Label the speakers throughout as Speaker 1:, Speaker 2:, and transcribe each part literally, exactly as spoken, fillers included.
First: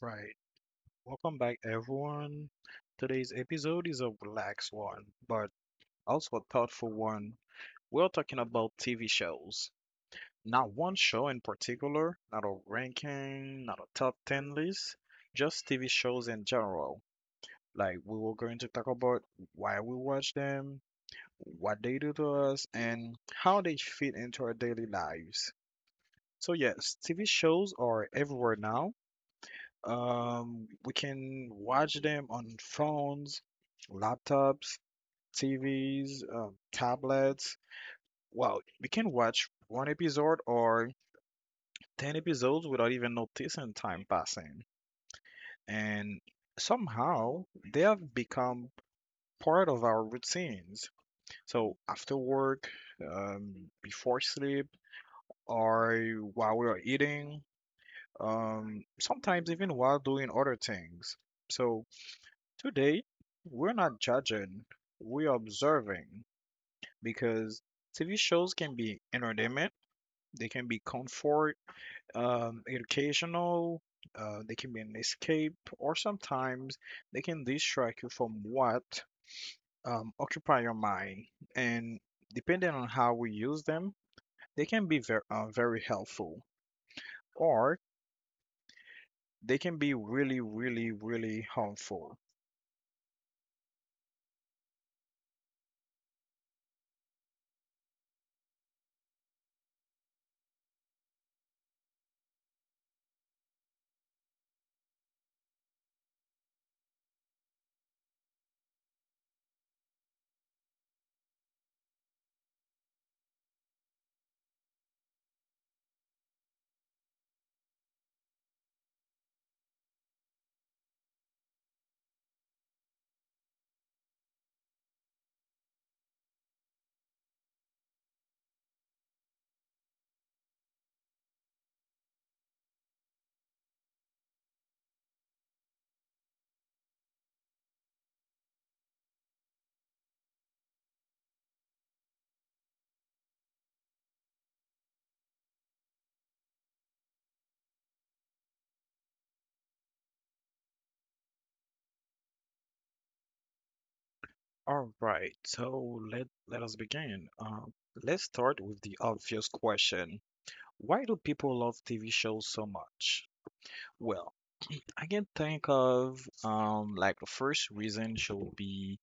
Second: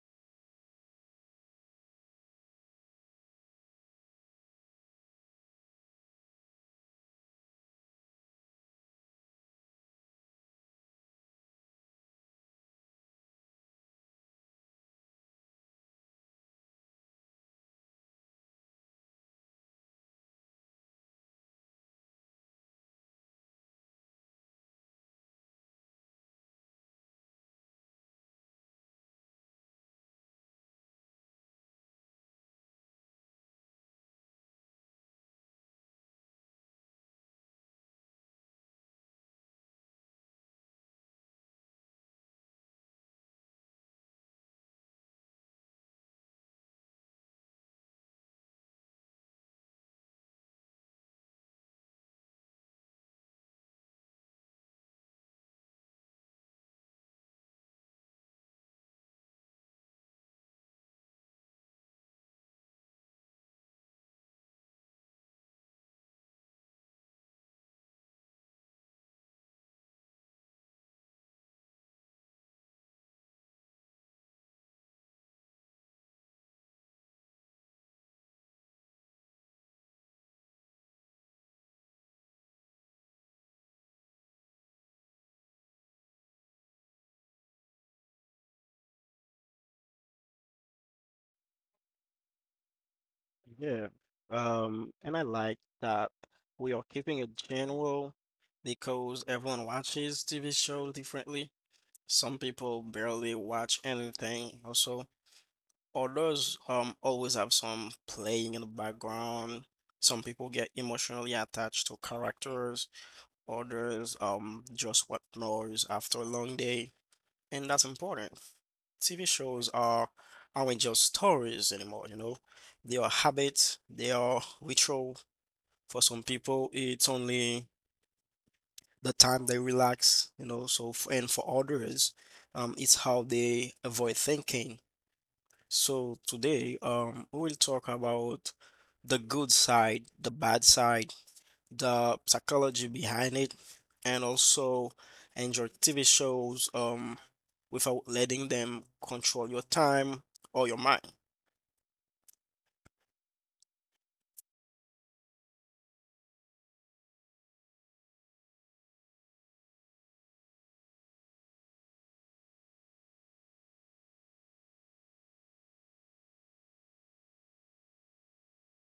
Speaker 1: Right. Welcome back, everyone. Today's episode is a relaxed one, but also a thoughtful one. We're talking about T V shows. Not one show in particular, not a ranking, not a top ten list, just T V shows in general. Like, we were going to talk about why we watch them, what they do to us, and how they fit into our daily lives. So, yes, T V shows are everywhere now. Um, we can watch them on phones, laptops, T Vs, um, tablets. Well, we can watch one episode or ten episodes without even noticing time passing. And somehow they have become part of our routines. So after work, um, before sleep, or while we are eating, um, sometimes even while doing other things. So today, we're not judging, we're observing because T V shows can be entertainment, they can be comfort, um, educational, uh, they can be an escape, or sometimes they can distract you from what um, occupy your mind. And depending on how we use them, they can be very, uh, very helpful, or they can be really, really, really harmful.
Speaker 2: Yeah. Um, and I like that we are keeping it general because everyone watches T V shows differently. Some people barely watch anything also. Others um always have some playing in the background. Some people get emotionally attached to characters, others um just want noise after a long day and that's important. T V shows are aren't just stories anymore, you know. They are habits, they are ritual. For some people, it's only the time they relax, you know. So f- and for others, um, it's how they avoid thinking. So today, um, we'll talk about the good side, the bad side, the psychology behind it, and also enjoy T V shows um, without letting them control your time or your mind.
Speaker 1: All right, so let let us begin. Uh, let's start with the obvious question. Why do people love T V shows so much? Well, I can think of um like the first reason should be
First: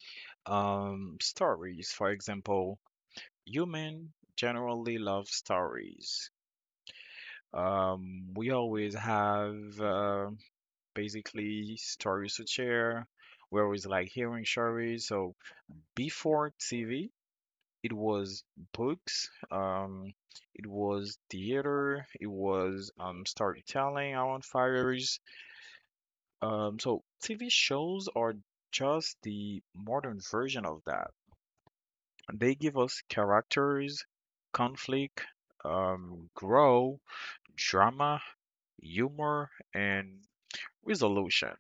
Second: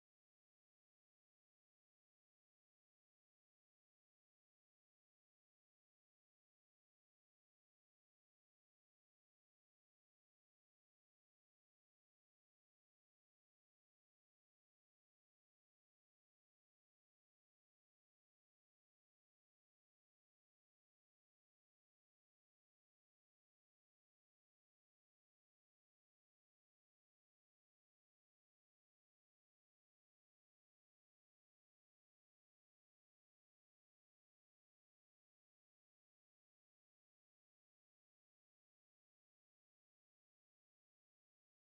Speaker 1: um stories. For example, human generally love stories. Um, we always have uh, basically stories to share. We're always like hearing stories. So before T V. It was books, um, it was theater, it was um, storytelling, on fires. Um, so T V shows are just the modern version of that. They give us characters, conflict, um, grow, drama, humor, and resolution.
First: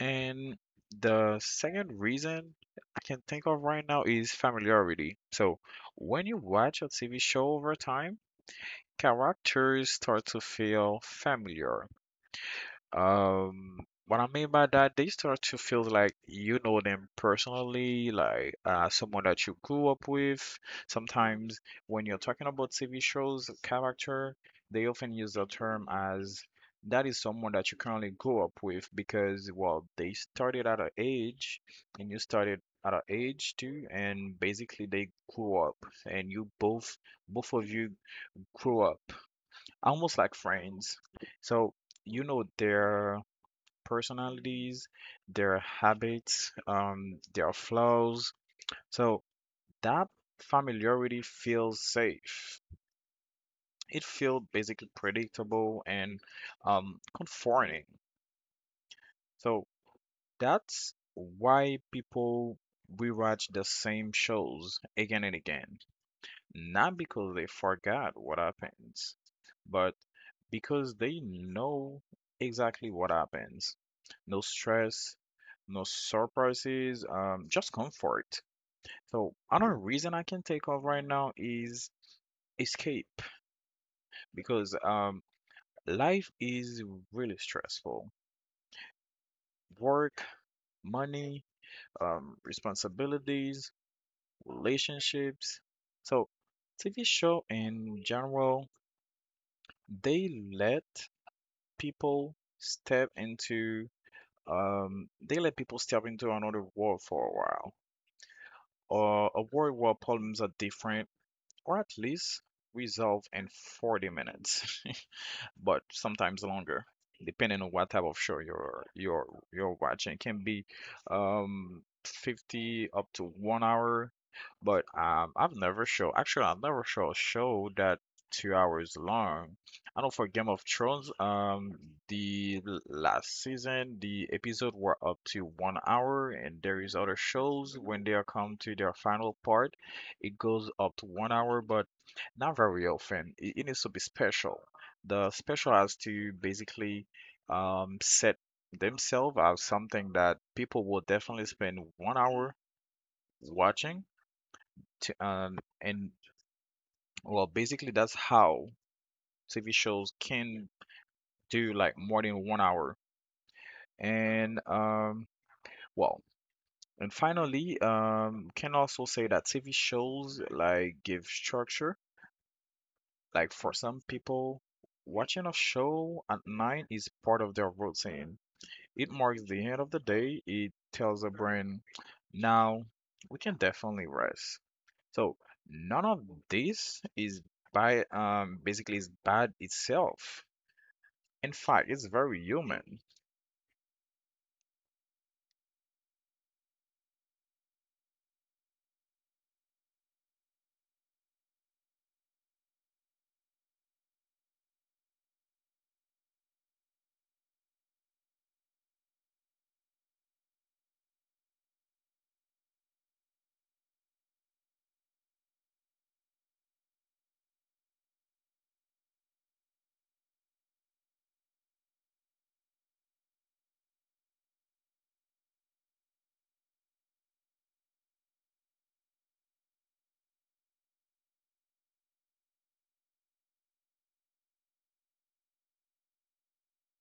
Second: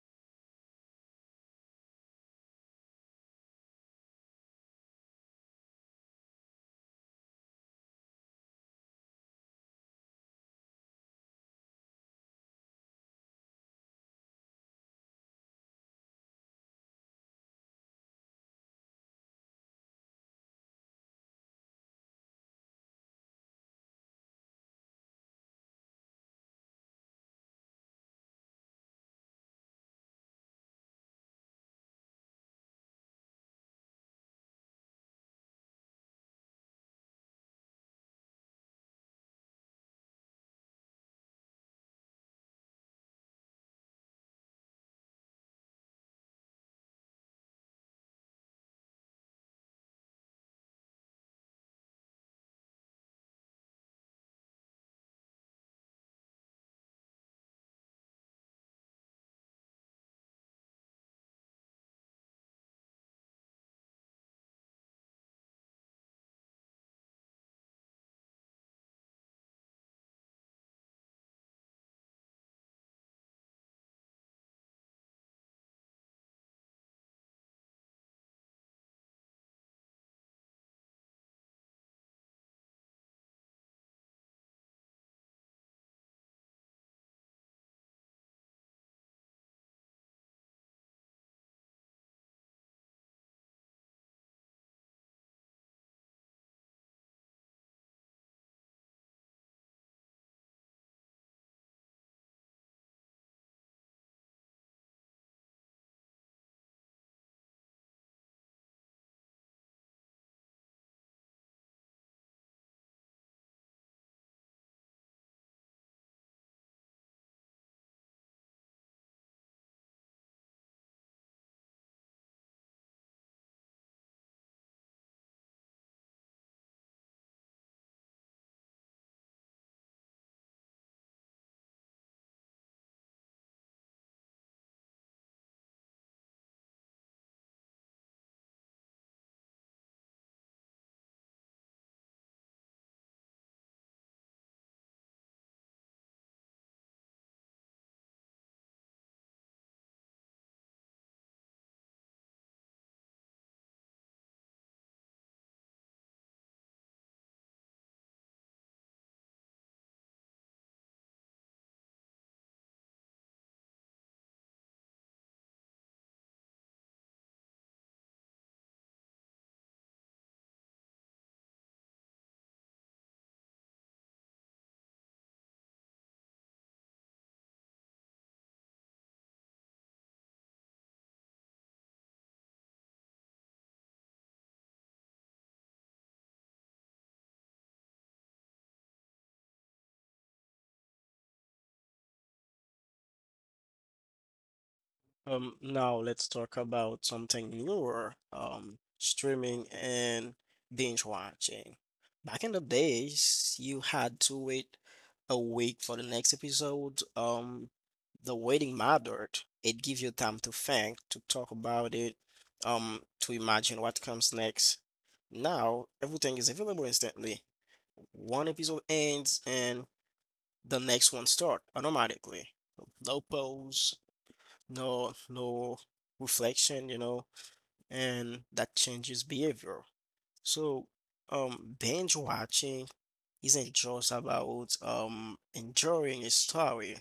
Speaker 1: And the second reason I can think of right now is familiarity. So when you watch a T V show over time, characters start to feel familiar. Um, what I mean by that, they start to feel like you know them personally, like uh, someone that you grew up with. Mm-hmm. Sometimes when you're talking about T V shows, character, they often use the term as that is someone that you currently grew up with because, well, they started at an age and you started at an age too, and basically they grew up and you both, both of you grew up almost like friends. So you know their personalities, their habits, um, their flaws. So that familiarity feels safe. It feels basically predictable and um, comforting. So that's why people rewatch the same shows again and again. Not because they forgot what happens, but because they know exactly what happens. No stress, no surprises, um, just comfort. So another reason I can take off right now is escape because um, life is really stressful. Work, money, um, responsibilities, relationships. So T V show in general, they let people step into um, they let people step into another world for a while, or a world where problems are different, or at least resolved in forty minutes. But sometimes longer, depending on what type of show you're you're you're watching. It can be um fifty up to one hour, but um I've never show actually I've never show a show that two hours long. I know for Game of Thrones, um, the l- last season, the episode were up to one hour, and there is other shows when they are come to their final part, it goes up to one hour, but not very often. It, it needs to be special. The special has to basically um, set themselves as something that people will definitely spend one hour watching to um, and well basically that's how T V shows can do like more than one hour and um well and finally um can also say that T V shows like give structure like for some people watching a show at night is part of their routine. It marks the end of the day. It tells the brain, now we can definitely rest. So none of this is by um basically is bad itself. In fact, it's very human.
Speaker 2: Um, now let's talk about something newer, um, streaming and binge watching. Back in the days, you had to wait a week for the next episode. Um, the waiting mattered. It gave you time to think, to talk about it, um, to imagine what comes next. Now everything is available instantly. One episode ends and the next one starts automatically. No pause, no no reflection, you know, and that changes behavior. So, um, Binge watching isn't just about um enjoying a story.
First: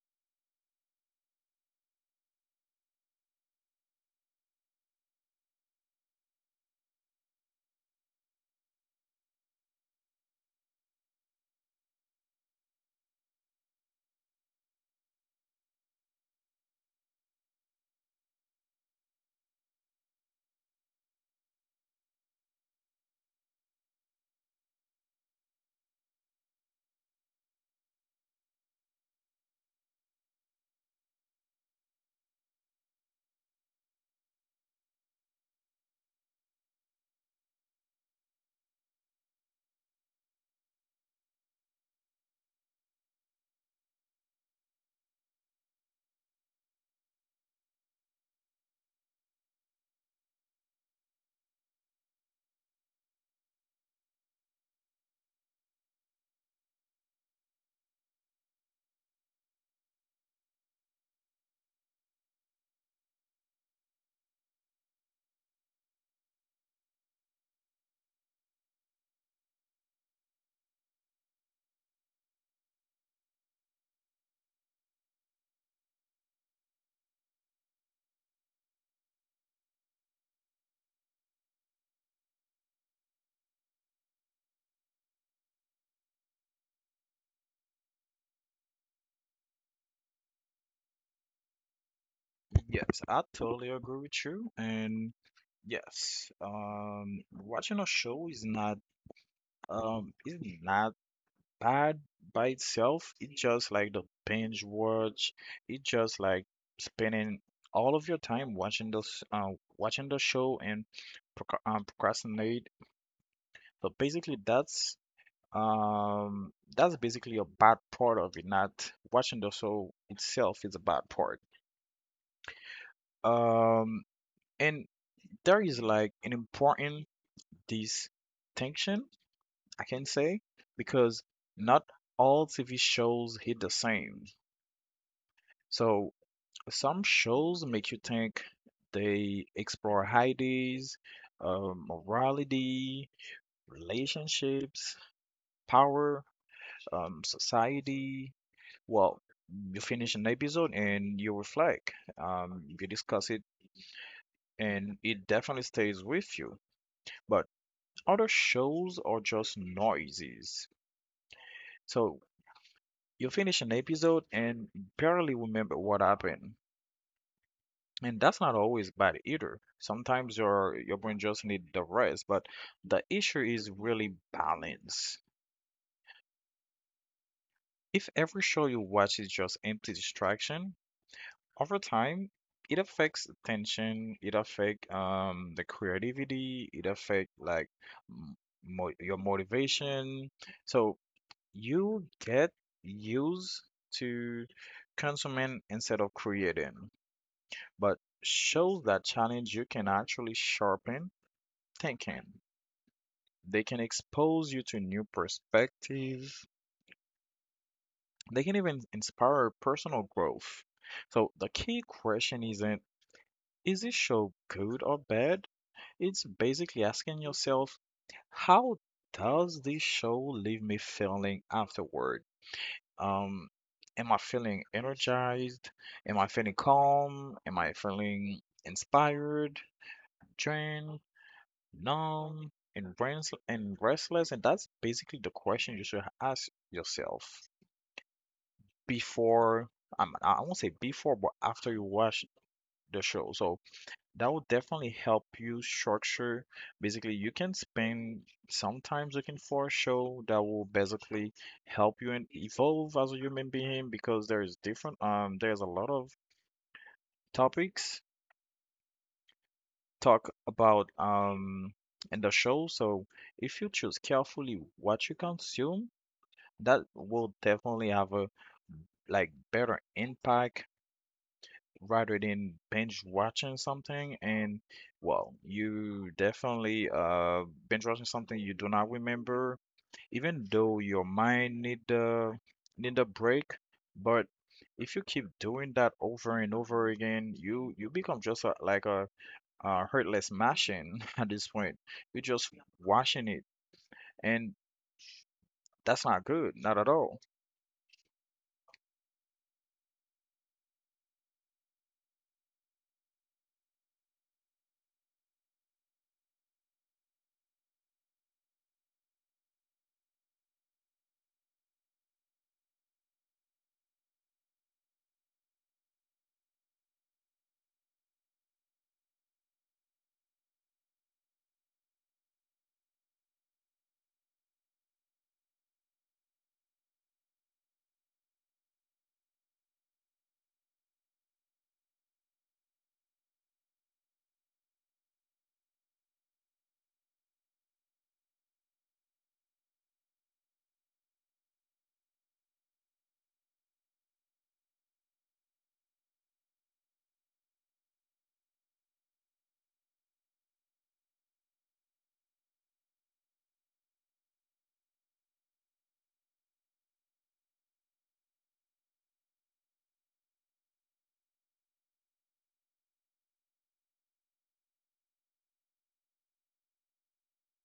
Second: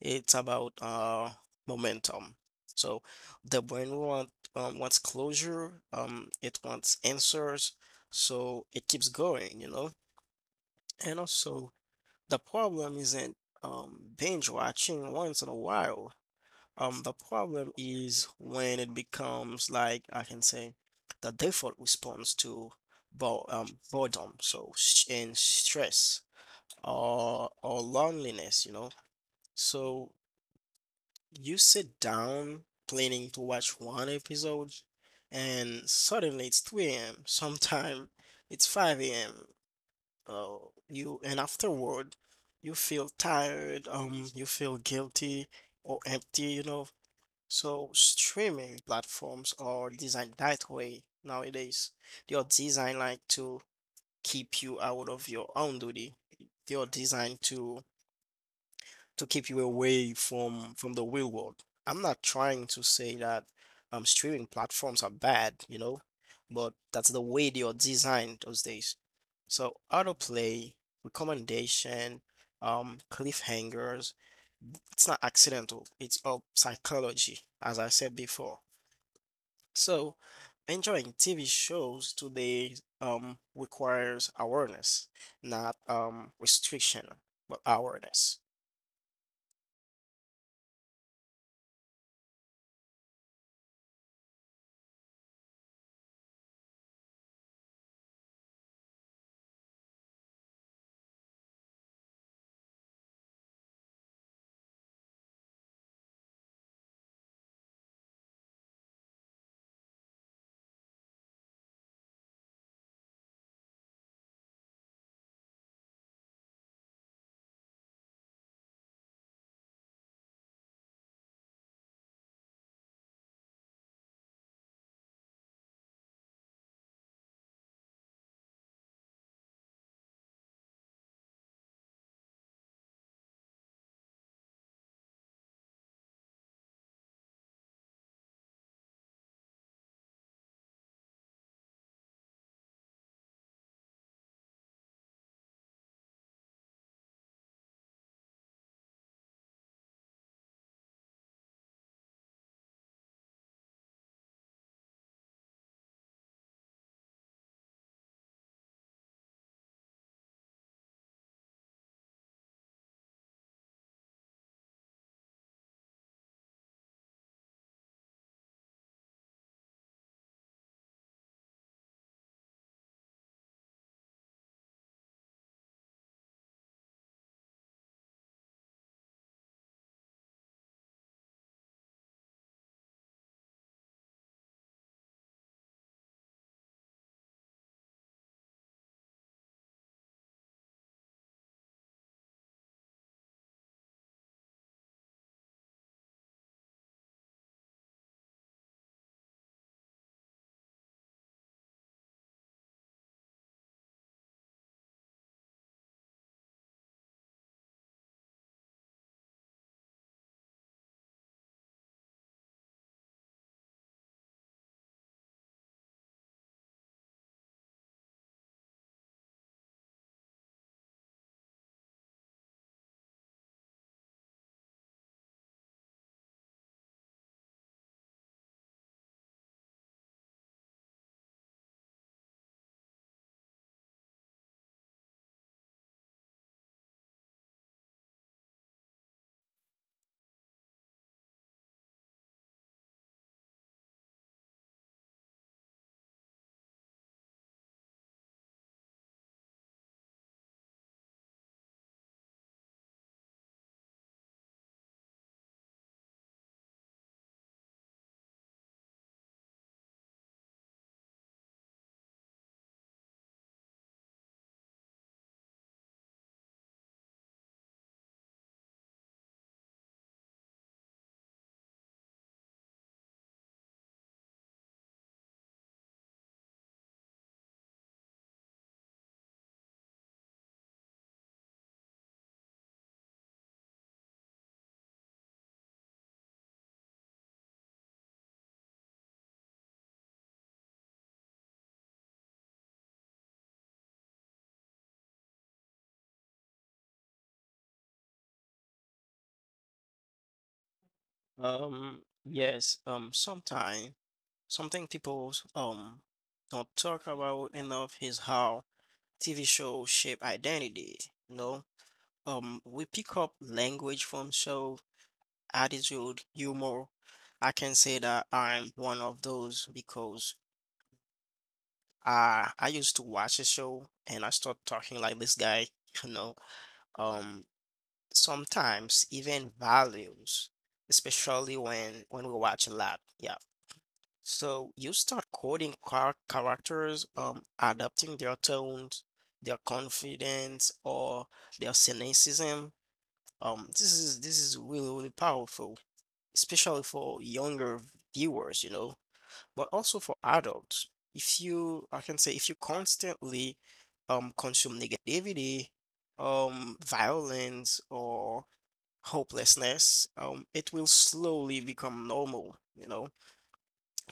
Speaker 2: It's about uh momentum. So the brain want um, wants closure, um, it wants answers, so it keeps going, you know. And also the problem isn't um binge watching once in a while. Um, the problem is when it becomes, like, I can say the default response to bo um, boredom, so sh and stress or or loneliness, you know. So you sit down planning to watch one episode, and suddenly it's three a m Sometime it's five a m. Uh, you and afterward you feel tired, um, you feel guilty or empty, you know, so streaming platforms are designed that way nowadays. They are designed, like, to keep you out of your own duty. They are designed to to keep you away from from the real world. I'm not trying to say that um streaming platforms are bad, you know, but that's the way they are designed those days. So autoplay, recommendation, um, cliffhangers, it's not accidental. It's all psychology, as I said before. So, enjoying T V shows today um, requires awareness, not um, restriction, but awareness.
Speaker 1: Yes, I totally agree with you. And yes, um, watching a show is not um is not bad by itself. It's just like the binge watch. It's just like spending all of your time watching those, uh, watching the show and proc- um, procrastinate. So basically, that's um, that's basically a bad part of it. Not watching the show itself is a bad part. Um, and there is like an important distinction, I can say, because not all T V shows hit the same. So some shows make you think, they explore ideas, um, morality, relationships, power, um, society. Well, you finish an episode and you reflect, um, you discuss it, and it definitely stays with you. But other shows are just noises. So you finish an episode and barely remember what happened. And that's not always bad either. Sometimes your your brain just need the rest, but the issue is really balance. If every show you watch is just empty distraction, over time it affects attention, it affect um the creativity, it affect like m- mo your motivation. So you get used to consuming instead of creating. But shows that challenge you can actually sharpen thinking. They can expose you to new perspectives. They can even inspire personal growth. So the key question isn't, is this show good or bad? It's basically asking yourself, how does this show leave me feeling afterward? Um, am I feeling energized? Am I feeling calm? Am I feeling inspired, drained? Numb and brains and restless, and that's basically the question you should ask yourself before um, i I won't say before but after you watch the show. So that will definitely help you structure. Basically you can spend sometimes looking for a show that will basically help you and evolve as a human being because there is different um there's a lot of topics talk about um in the show. So if you choose carefully what you consume, that will definitely have a like better impact rather than binge watching something and well you definitely uh binge watching something you do not remember even though your mind need the need a break. But if you keep doing that over and over again, you you become just a, like a, a hurtless machine at this point. You're just watching it, and that's not good, not at all.
Speaker 2: Um, yes, um, Sometimes something people um, don't talk about enough is how T V shows shape identity. You know, um, we pick up language from show, attitude, humor. I can say that I'm one of those because Uh, I used to watch a show and I start talking like this guy, you know. Um, sometimes even values, especially when when we watch a lot. Yeah. So you start quoting char characters, um, adapting their tones, their confidence, or their cynicism. Um, this is this is really really powerful, especially for younger viewers, you know, but also for adults. If you, I can say, if you constantly um, consume negativity, um, violence, or hopelessness, um, it will slowly become normal, you know?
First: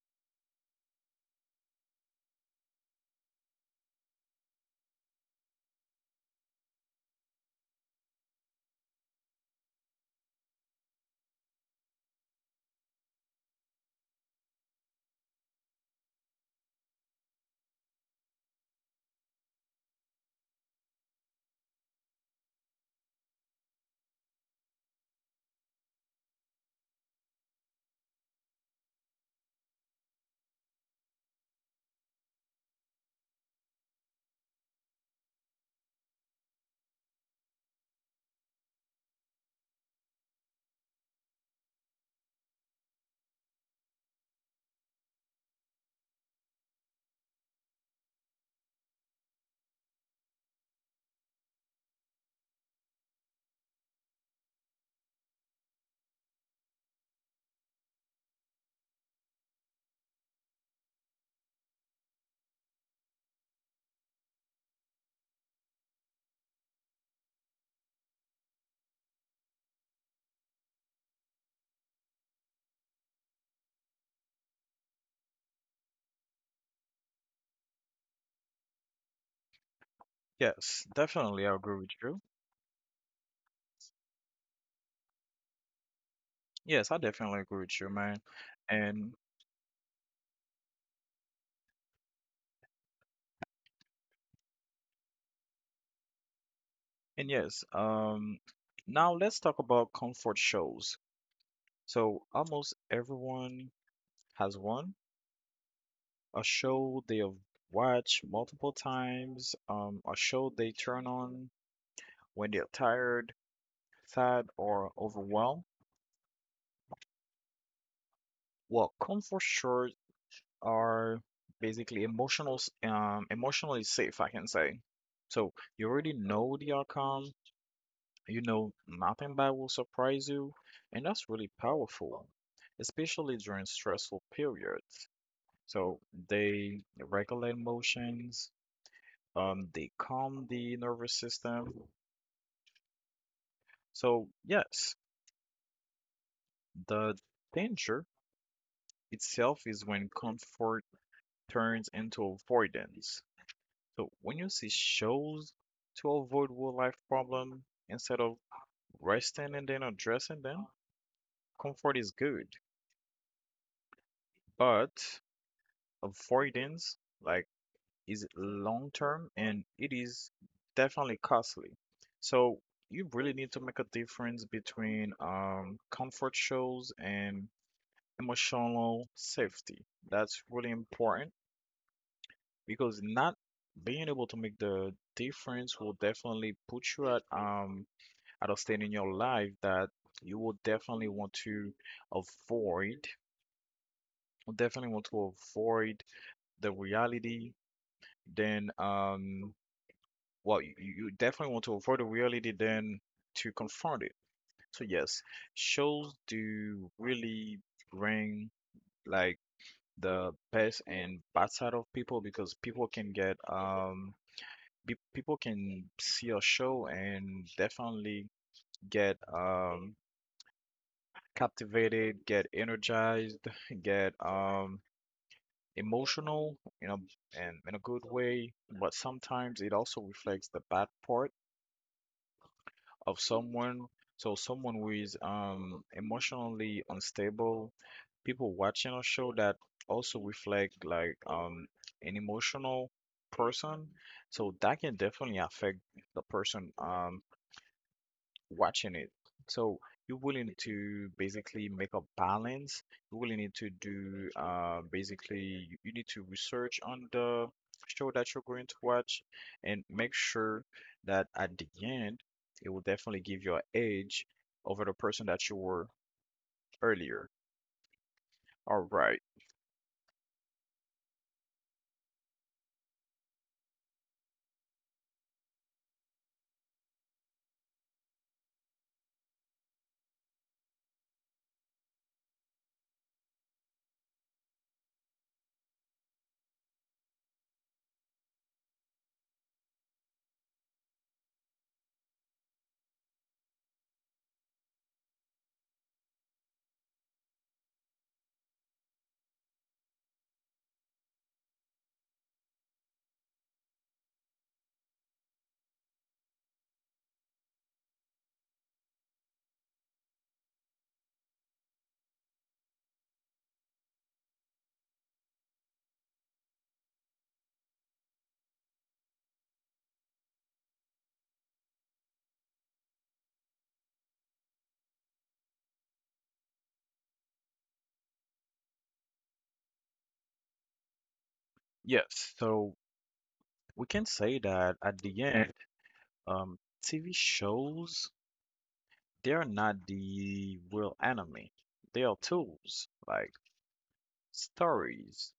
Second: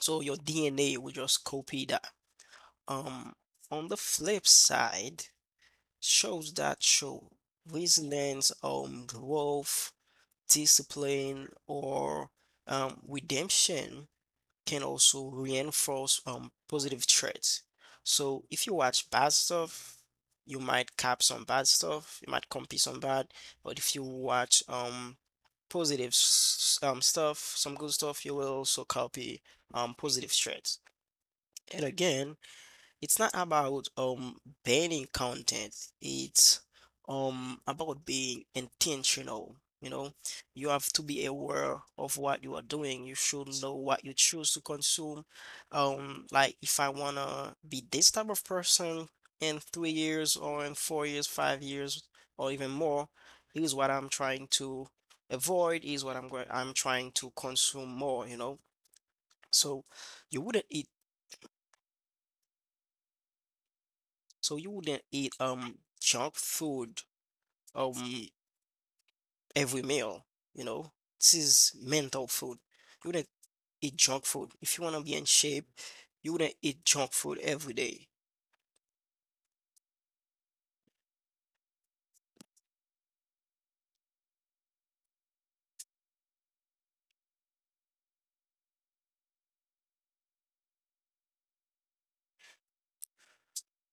Speaker 2: So your D N A will just copy that. Um, on the flip side, shows that show resilience, um, growth, discipline, or um, redemption can also reinforce um positive traits. So if you watch bad stuff, you might cap some bad stuff, you might copy some bad, but if you watch um positive um stuff, some good stuff, you will also copy um positive traits. And again, it's not about um banning content. It's um about being intentional. You know, you have to be aware of what you are doing. You should know what you choose to consume. Um, like if I wanna be this type of person in three years or in four years, five years, or even more, here's what I'm trying to avoid, is what I'm going I'm trying to consume more, you know. So you wouldn't eat So you wouldn't eat um junk food um every meal, you know? This is mental food. You wouldn't eat junk food. If you want to be in shape, you wouldn't eat junk food every
Speaker 1: Yes,
Speaker 2: day.
Speaker 1: definitely, I agree with you. Yes, I definitely agree with you, man. And and yes, um, now let's talk about comfort shows. So almost everyone has one, a show they have watched multiple times, um, a show they turn on when they're tired, sad, or overwhelmed. Well, comfort shows are basically emotional, s- um, emotionally safe, I can say. So you already know the outcome. You know, nothing bad will surprise you, and that's really powerful, especially during stressful periods. So they regulate emotions, um, they calm the nervous system. So yes, the danger itself is when comfort turns into avoidance. So when you see shows to avoid real life problem instead of resting and then addressing them, comfort is good, but avoidance like is long term and it is definitely costly. So you really need to make a difference between um, comfort shows and emotional safety. That's really important because not being able to make the difference will definitely put you at um at a state in your life that you will definitely want to avoid, definitely want to avoid the reality. Then um well, you, you definitely want to avoid the reality than to confront it. So yes, shows do really bring like the best and bad side of people because people can get um be, people can see a show and definitely get um captivated, get energized, get um emotional, you know, and in a good way. But sometimes it also reflects the bad part of someone. So someone who is um emotionally unstable, people watching a show that also reflect like um an emotional person. So that can definitely affect the person um watching it. So you really need to basically make a balance. You really need to do uh, basically you you need to research on the show that you're going to watch and make sure that at the end it will definitely give you an edge over the person that you were earlier. All right. Yes. So we can say that at the end, um, T V shows, they're not the real enemy. They are tools. Like stories,